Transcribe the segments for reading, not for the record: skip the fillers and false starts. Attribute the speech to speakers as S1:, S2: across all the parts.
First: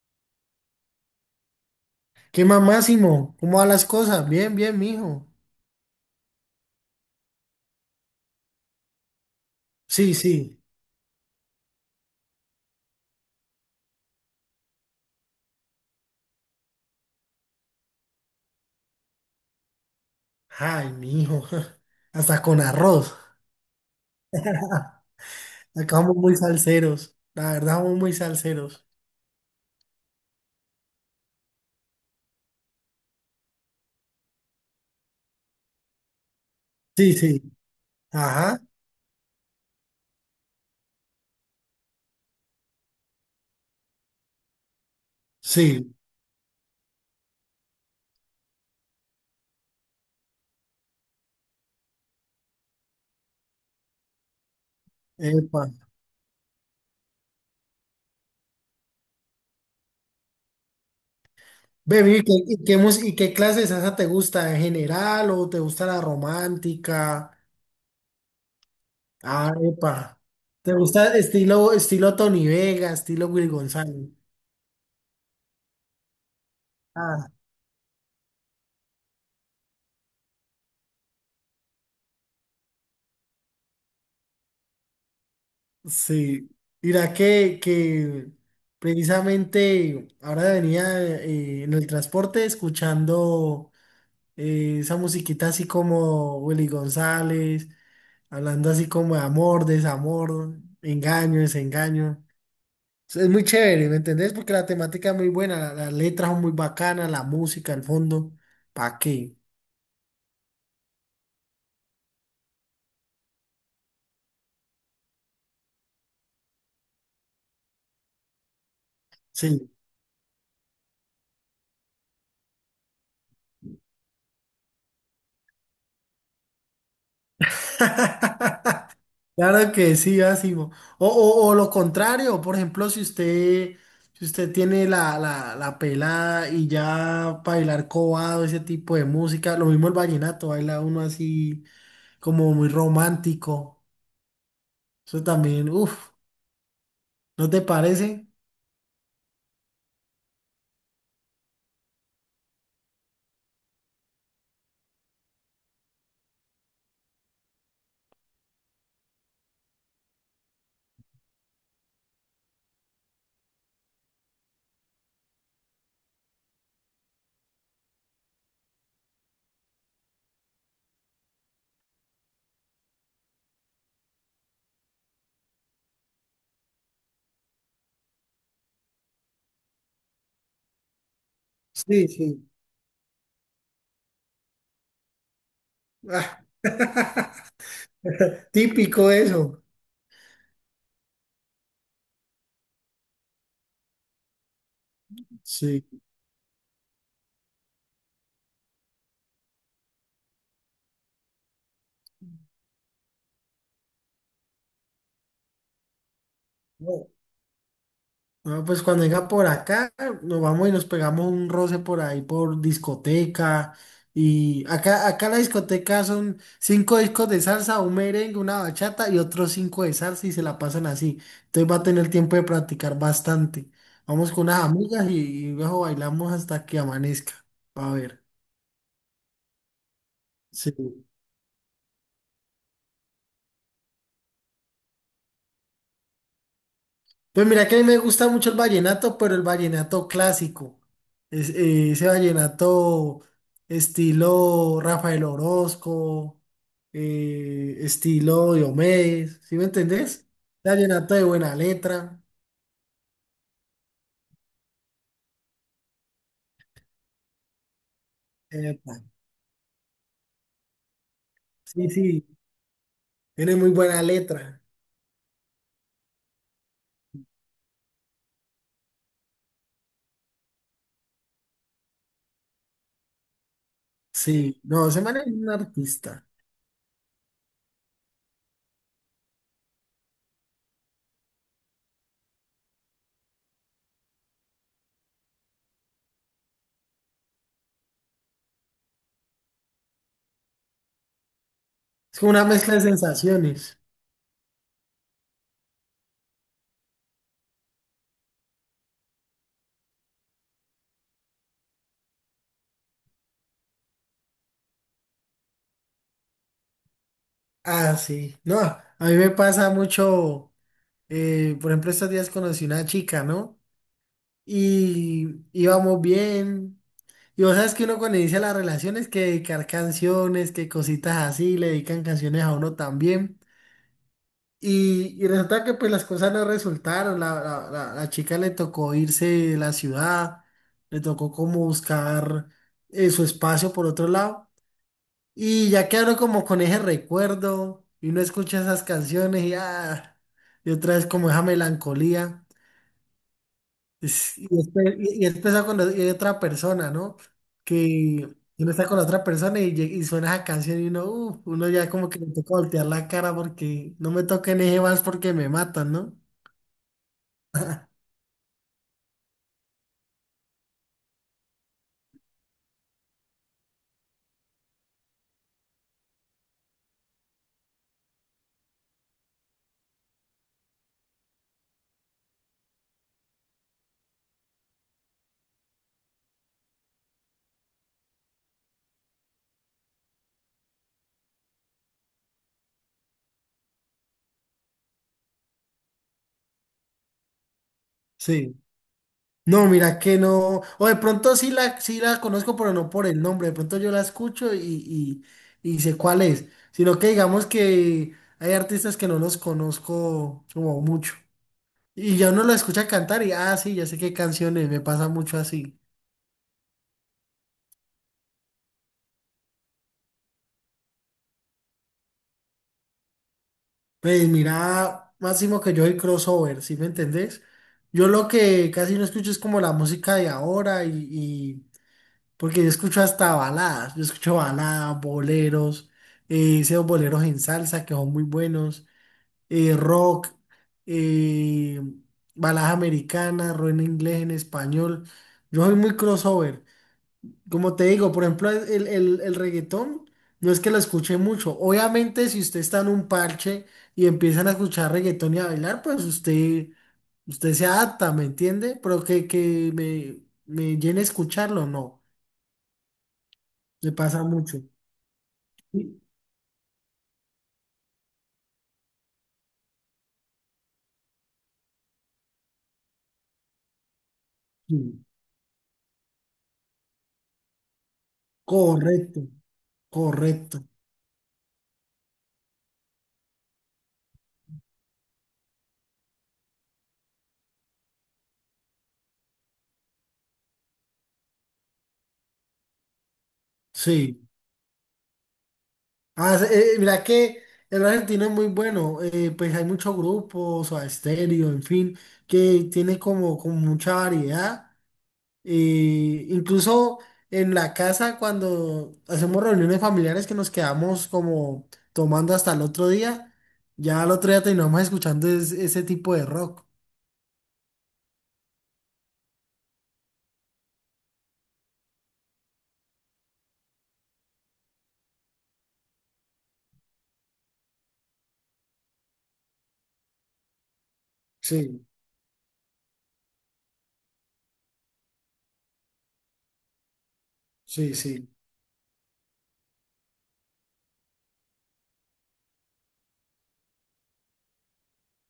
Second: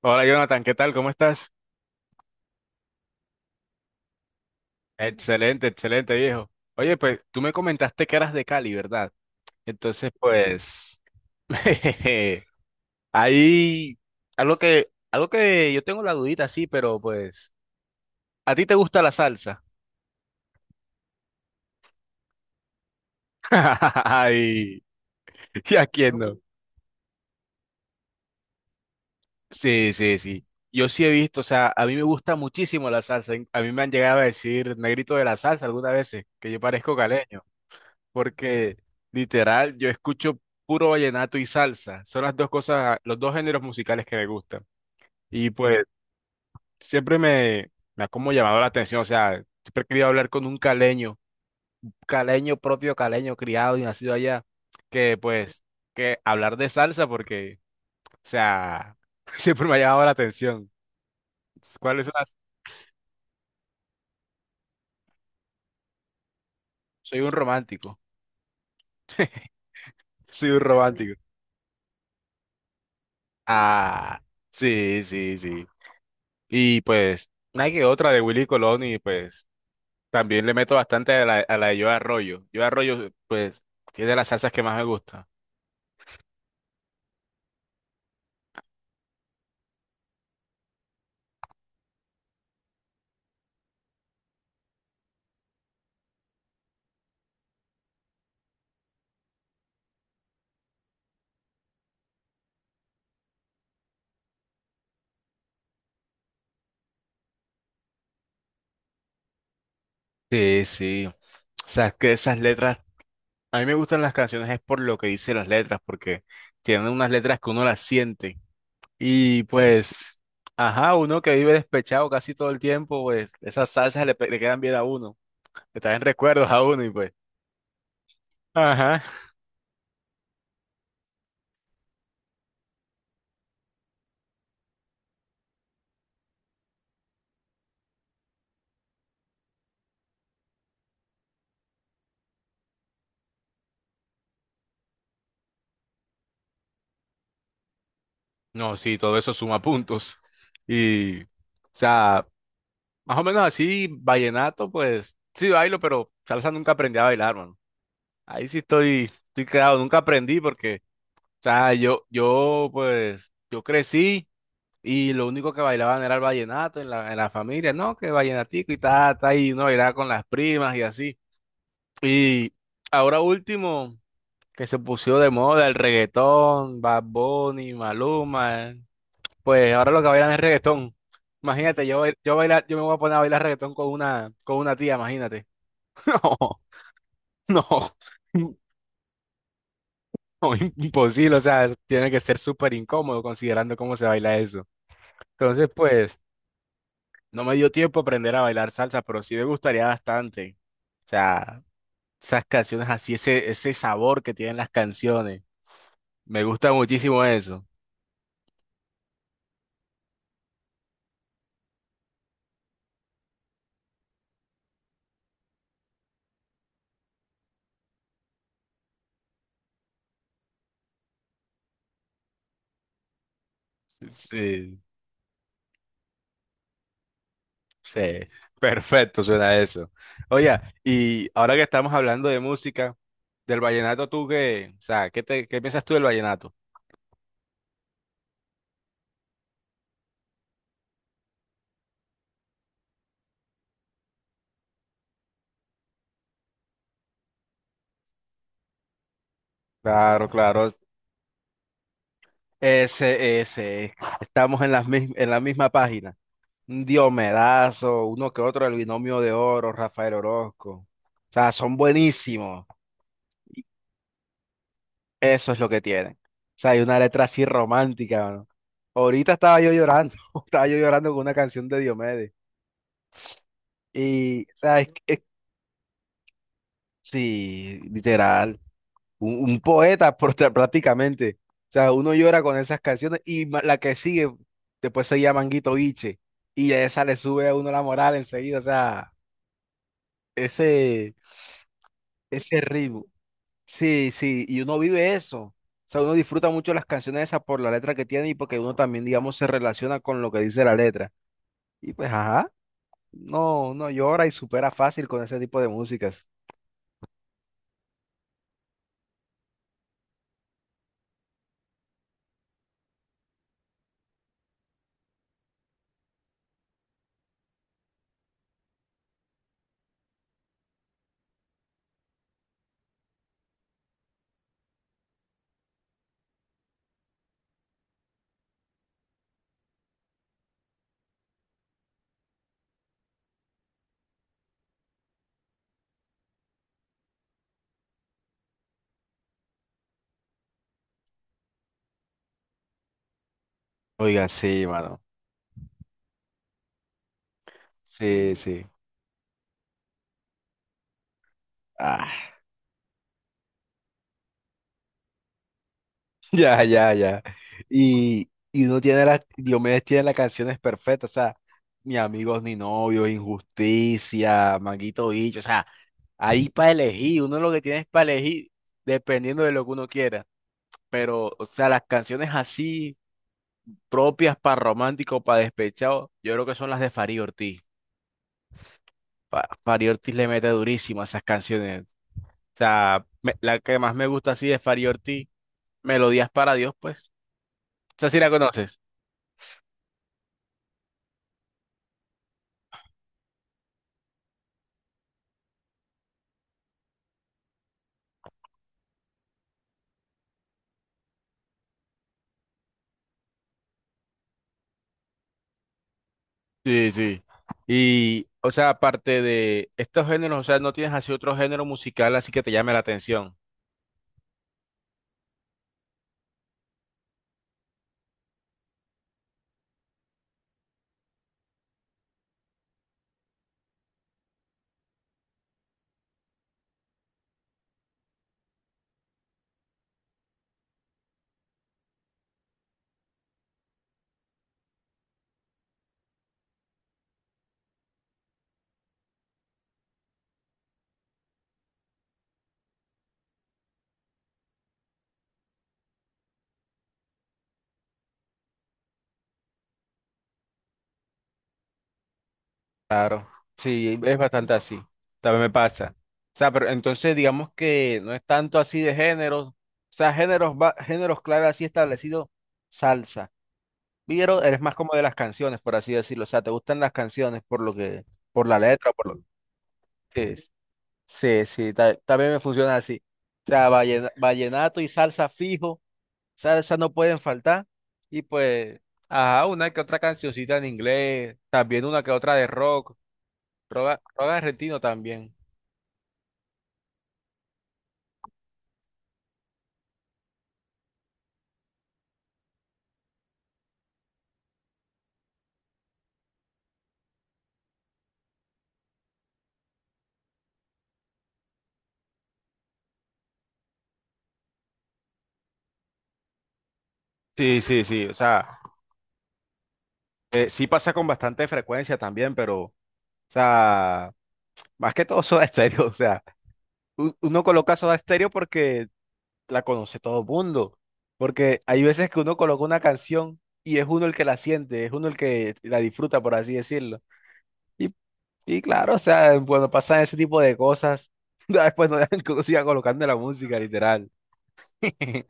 S1: Hola Jonathan, ¿qué tal? ¿Cómo estás?
S2: ¿Qué más, Máximo? ¿Cómo van las cosas? Bien, bien, mijo.
S1: Excelente, excelente viejo. Oye, pues tú me comentaste que eras de Cali, ¿verdad? Entonces,
S2: Sí, sí.
S1: pues, ahí, algo que yo tengo la dudita, sí, pero pues, ¿a ti te gusta la salsa?
S2: Ay, mijo. Hasta con arroz.
S1: Ay, ¿y a
S2: Acá somos
S1: quién
S2: muy
S1: no?
S2: salseros. La verdad, somos muy salseros.
S1: Sí, sí, sí. Yo sí he visto, o sea, a mí me gusta muchísimo la salsa. A mí me han llegado a decir negrito de la salsa algunas veces, que yo parezco
S2: Sí, sí.
S1: caleño.
S2: Ajá.
S1: Porque literal yo escucho puro vallenato y salsa. Son las dos cosas, los dos géneros musicales que me gustan. Y pues
S2: Sí.
S1: siempre me ha como llamado la atención, o sea, siempre he querido hablar con un caleño, caleño propio, caleño criado y nacido allá, que pues
S2: Epa.
S1: que hablar de salsa porque, o sea, siempre me ha llamado la atención. ¿Cuáles son
S2: Baby, ¿y qué,
S1: las?
S2: y qué mus- y qué clase de salsa te gusta en general o te gusta la
S1: Soy
S2: romántica?
S1: un romántico.
S2: Ah, epa.
S1: Soy un
S2: ¿Te
S1: romántico.
S2: gusta estilo Tony Vega, estilo Will González?
S1: Ah, sí, sí, sí. Y
S2: Ah,
S1: pues, una que otra de Willy Colón y pues también le meto bastante a la de Yo Arroyo. Yo Arroyo, pues, es de las salsas que más me gusta.
S2: sí, mira que precisamente ahora venía en el transporte escuchando esa musiquita así como Willy González, hablando así como de amor, desamor, engaño, desengaño. Es muy chévere, ¿me entendés? Porque la temática es muy buena, las letras son muy bacanas, la música, el fondo, ¿pa' qué?
S1: Sí, sí. O sea, es que esas letras, a mí me gustan las canciones es por lo que dice las letras, porque tienen unas letras que uno las siente. Y
S2: Sí.
S1: pues, ajá, uno que vive despechado casi todo el tiempo, pues esas salsas le, pe- le quedan bien a uno, le traen recuerdos a uno y pues. Ajá.
S2: Claro que sí, Asimo. O lo contrario, por ejemplo, si usted tiene la pelada y ya bailar cobado, ese tipo de música, lo mismo el vallenato, baila uno así como muy romántico. Eso también, uff, ¿no te parece?
S1: No, sí, todo eso suma puntos. Y, o sea, más o menos así, vallenato, pues sí bailo, pero salsa nunca aprendí a bailar, mano. Ahí sí estoy, estoy quedado, nunca aprendí porque, o sea, yo, pues, yo crecí y lo único que bailaban era el vallenato en la familia, ¿no? Que vallenatico y tal, tal, y uno bailaba con las primas y así. Y ahora último, que se puso de moda el reggaetón, Bad Bunny, Maluma, pues ahora lo que bailan es reggaetón. Imagínate, yo,
S2: Sí,
S1: bail- yo,
S2: sí.
S1: bailar, yo me voy a poner a bailar reggaetón con una tía, imagínate.
S2: Ah,
S1: No, no,
S2: típico eso.
S1: no, imposible, o sea, tiene que ser súper incómodo considerando cómo se baila eso. Entonces,
S2: Sí.
S1: pues, no me dio tiempo aprender a bailar salsa, pero sí me gustaría bastante. O sea, esas canciones así, ese sabor que tienen las canciones. Me gusta muchísimo eso.
S2: No, pues cuando venga por acá, nos vamos y nos pegamos un roce por ahí por discoteca. Y acá la discoteca son cinco discos de salsa, un merengue, una bachata y otros cinco de salsa y se la pasan así. Entonces va a tener tiempo de practicar bastante. Vamos con unas
S1: Sí.
S2: amigas y luego bailamos hasta que amanezca. A
S1: Sí,
S2: ver.
S1: perfecto, suena eso. Oye,
S2: Sí.
S1: y ahora que estamos hablando de música, del vallenato, ¿tú qué? O sea, ¿qué te, qué piensas tú del vallenato?
S2: Pues mira que a mí me gusta mucho el vallenato, pero el vallenato clásico. Ese vallenato estilo Rafael Orozco, estilo Diomedes, ¿sí me entendés?
S1: Claro, claro.
S2: Vallenato de buena letra.
S1: Ese, ese. Estamos en la misma página. Un Diomedazo, uno que otro, el
S2: Epa,
S1: Binomio de Oro, Rafael Orozco. O sea, son
S2: sí, sí,
S1: buenísimos.
S2: tiene muy buena letra.
S1: Eso es lo que tienen. O sea, hay una letra así romántica, mano. Ahorita estaba yo llorando, estaba yo llorando con una canción de Diomedes. Y, o
S2: Sí,
S1: sea, es,
S2: no, ese man
S1: es
S2: es un artista.
S1: sí, literal. Un poeta prota- prácticamente. O sea, uno llora con esas canciones y ma- la que sigue después se llama Manguito Biche y a esa le sube a uno la moral enseguida. O sea, ese,
S2: Es como una
S1: ese
S2: mezcla de
S1: ritmo.
S2: sensaciones.
S1: Sí, sí, y uno vive eso. O sea, uno disfruta mucho las canciones esas por la letra que tiene y porque uno también, digamos, se relaciona con lo que dice la letra. Y pues, ajá, no, uno llora y supera fácil con ese tipo de músicas.
S2: Ah, sí. No, a mí me pasa mucho, por ejemplo, estos días conocí una chica, ¿no? Y íbamos bien. Y vos sabes que uno cuando inicia las relaciones que dedicar canciones, que cositas así, le dedican canciones a uno también. Y resulta que pues las cosas no resultaron, la chica le tocó irse de la ciudad, le tocó como buscar su espacio por otro lado. Y ya quedaron como con ese recuerdo y uno escucha esas canciones y, ah, y otra vez como esa melancolía.
S1: Oiga,
S2: Y
S1: sí,
S2: después,
S1: mano.
S2: y después está con hay otra persona, ¿no? Que
S1: Sí, sí.
S2: uno está con la otra persona y, y suena esa canción y uno, uno ya como que le
S1: Ah.
S2: toca voltear la cara porque no me toquen ese vals porque me matan, ¿no?
S1: Ya, ya, ya. Y uno tiene las, Diomedes tiene las canciones perfectas, o sea, ni amigos ni novios, injusticia, manguito bicho, o sea, ahí para elegir, uno lo que tiene es para elegir dependiendo de lo que uno quiera, pero, o sea, las canciones así propias para romántico, para despechado, yo creo que son las de Fari Ortiz. Fa- Fari Ortiz le mete durísimo a esas canciones, o sea, me- la que más me gusta así de Fari Ortiz, Melodías para Dios, pues, o sea, si la
S2: Sí.
S1: conoces.
S2: No, mira que no. O de pronto sí la conozco, pero no por el nombre. De pronto yo la escucho y y sé cuál es. Sino que digamos que hay artistas que no los conozco como mucho. Y ya uno lo escucha cantar y, ah, sí, ya sé qué canciones, me pasa mucho así.
S1: Sí, sí. Y, o sea, aparte de estos géneros, o sea, no tienes así otro género musical así que te llame la atención.
S2: Pues mira, máximo que yo soy crossover, ¿sí me entendés? Yo lo que casi no escucho es como la música de ahora porque yo escucho hasta baladas, yo escucho baladas, boleros, esos boleros en salsa que son muy buenos, rock, eh, baladas americanas, rock en inglés, en español. Yo soy muy crossover. Como te digo, por ejemplo, el reggaetón no es que lo escuche mucho. Obviamente, si usted está en un parche y empiezan a escuchar reggaetón y a bailar, usted se adapta, ¿me entiende? Pero me llene escucharlo, no.
S1: Claro.
S2: Me
S1: Sí, es
S2: pasa
S1: bastante
S2: mucho.
S1: así. También me pasa.
S2: Sí,
S1: O sea, pero entonces digamos que no es tanto así de géneros. O sea, géneros, va- géneros clave así establecido, salsa. Pero eres más como
S2: sí.
S1: de las canciones, por así decirlo. O sea, te gustan las canciones por lo que, por la letra, por
S2: Correcto,
S1: lo que es.
S2: correcto.
S1: Sí, sí, ta- también me funciona así. O sea, vallena- vallenato y salsa fijo. Salsa no pueden faltar. Y pues, ajá, una que otra cancioncita en inglés, también una que otra de rock, rock,
S2: Sí.
S1: rock argentino también.
S2: Ah, mira que el argentino es muy bueno. Pues hay muchos grupos, o estéreo, en fin, que tiene como, como mucha variedad. Y incluso en la casa, cuando hacemos reuniones familiares que nos quedamos como tomando hasta el otro día, ya al otro día terminamos escuchando ese tipo de rock.
S1: Sí, sí, sí, o sea, sí pasa con bastante frecuencia también, pero, o sea, más que todo Soda Stereo, o sea, u- uno coloca Soda Stereo porque la conoce todo el mundo, porque hay
S2: Sí,
S1: veces que uno coloca una canción y es uno el que la siente, es uno el que la disfruta, por así decirlo, y
S2: sí, sí.
S1: Y claro, o sea, cuando pasan ese tipo de cosas, ya después no dejan que uno siga colocando la música, literal.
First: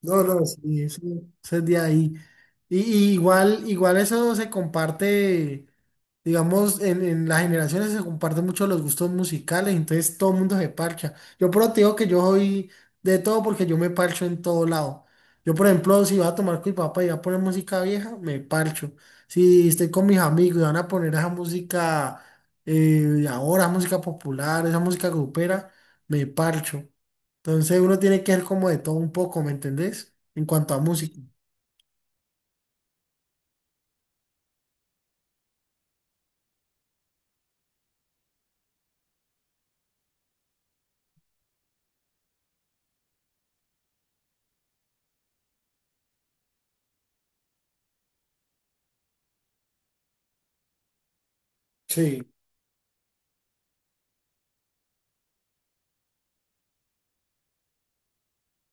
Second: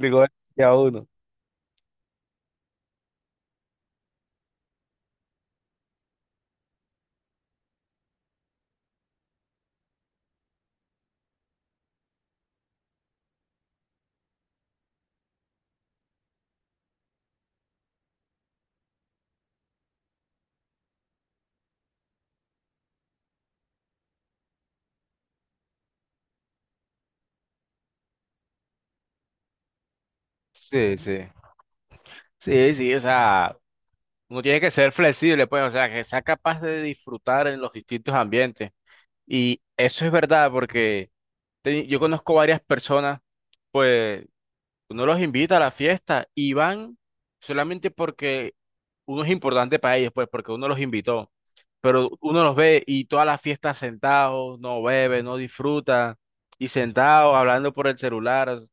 S2: No, no,
S1: ya
S2: sí,
S1: uno.
S2: eso es de ahí. Y igual, igual eso se comparte. Digamos, en las generaciones se comparten mucho los gustos musicales, entonces todo el mundo se parcha. Yo, pero te digo que yo soy de todo porque yo me parcho en todo lado. Yo, por ejemplo, si voy a tomar con mi papá y voy a poner música vieja, me parcho. Si estoy con mis amigos y van a poner esa música eh, de ahora, música popular, esa música grupera, me parcho. Entonces uno tiene que ser como de todo un poco, ¿me entendés? En cuanto a
S1: Sí,
S2: música.
S1: sí. Sí, sí, o sea, uno tiene que ser flexible, pues, o sea, que sea capaz de disfrutar en los distintos ambientes. Y eso es verdad, porque te- yo conozco varias personas, pues. Uno los invita a la fiesta y van solamente porque uno es importante para ellos, pues, porque uno los invitó. Pero
S2: Sí.
S1: uno los ve y todas las fiestas sentados, no bebe, no disfruta, y sentados hablando por el celular. O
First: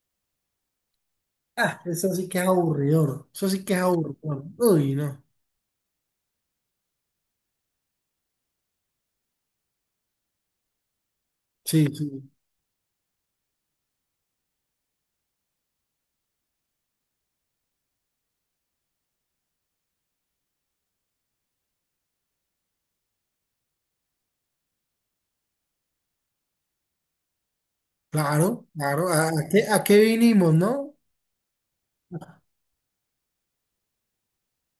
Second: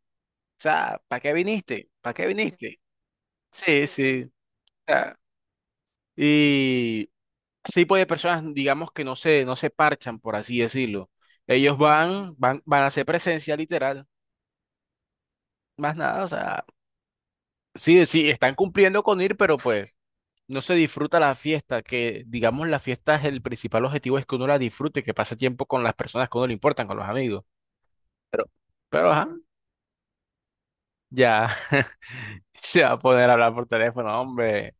S1: sea, ¿para qué
S2: Ah,
S1: viniste? ¿Para
S2: eso
S1: qué
S2: sí que es
S1: viniste?
S2: aburridor. Eso sí que es
S1: Sí, sí. O
S2: aburridor. Uy,
S1: sea,
S2: no.
S1: y ese tipo de personas, digamos que no se parchan, por así decirlo. Ellos
S2: Sí, sí,
S1: van a hacer presencia literal, más nada, o sea, sí, sí, están cumpliendo con ir, pero pues. No se disfruta la fiesta, que digamos la fiesta es el principal objetivo, es que uno la disfrute, que pase tiempo con las personas que a uno le importan, con los amigos. Pero,
S2: claro, claro.
S1: pero, ajá,
S2: A qué vinimos, no?
S1: ya se va a poder hablar por teléfono, hombre.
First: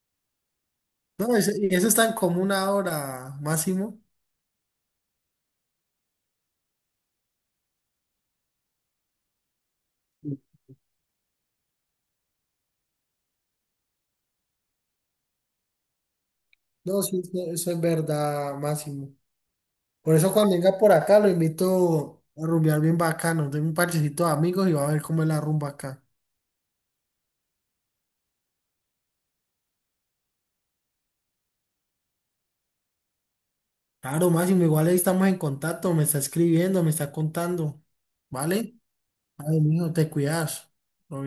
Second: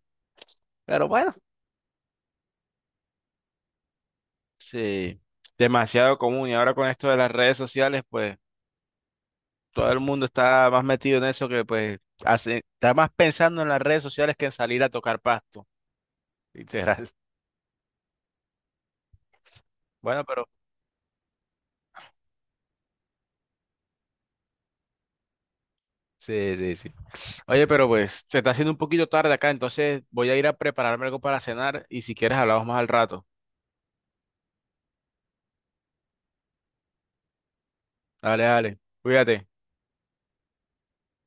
S1: Pero bueno,
S2: No, eso, y eso es tan común ahora, Máximo.
S1: sí, demasiado común. Y ahora con esto de las redes sociales, pues todo el mundo está más metido en eso que pues hace, está más pensando en las redes sociales que en salir a tocar pasto,
S2: No,
S1: literal.
S2: sí, eso es verdad, Máximo. Por
S1: Bueno,
S2: eso
S1: pero
S2: cuando venga por acá lo invito a rumbear bien bacano. Tengo un parchecito de amigos y va a ver cómo es la rumba acá.
S1: sí, sí, sí. Oye, pero pues se está haciendo un poquito tarde acá, entonces voy a ir a prepararme algo para cenar y si quieres hablamos más al rato.
S2: Claro, Máximo, igual ahí estamos en contacto, me está escribiendo, me está contando.
S1: Dale,
S2: ¿Vale?
S1: dale. Cuídate.
S2: Ay, mijo, te cuidas. Obvio.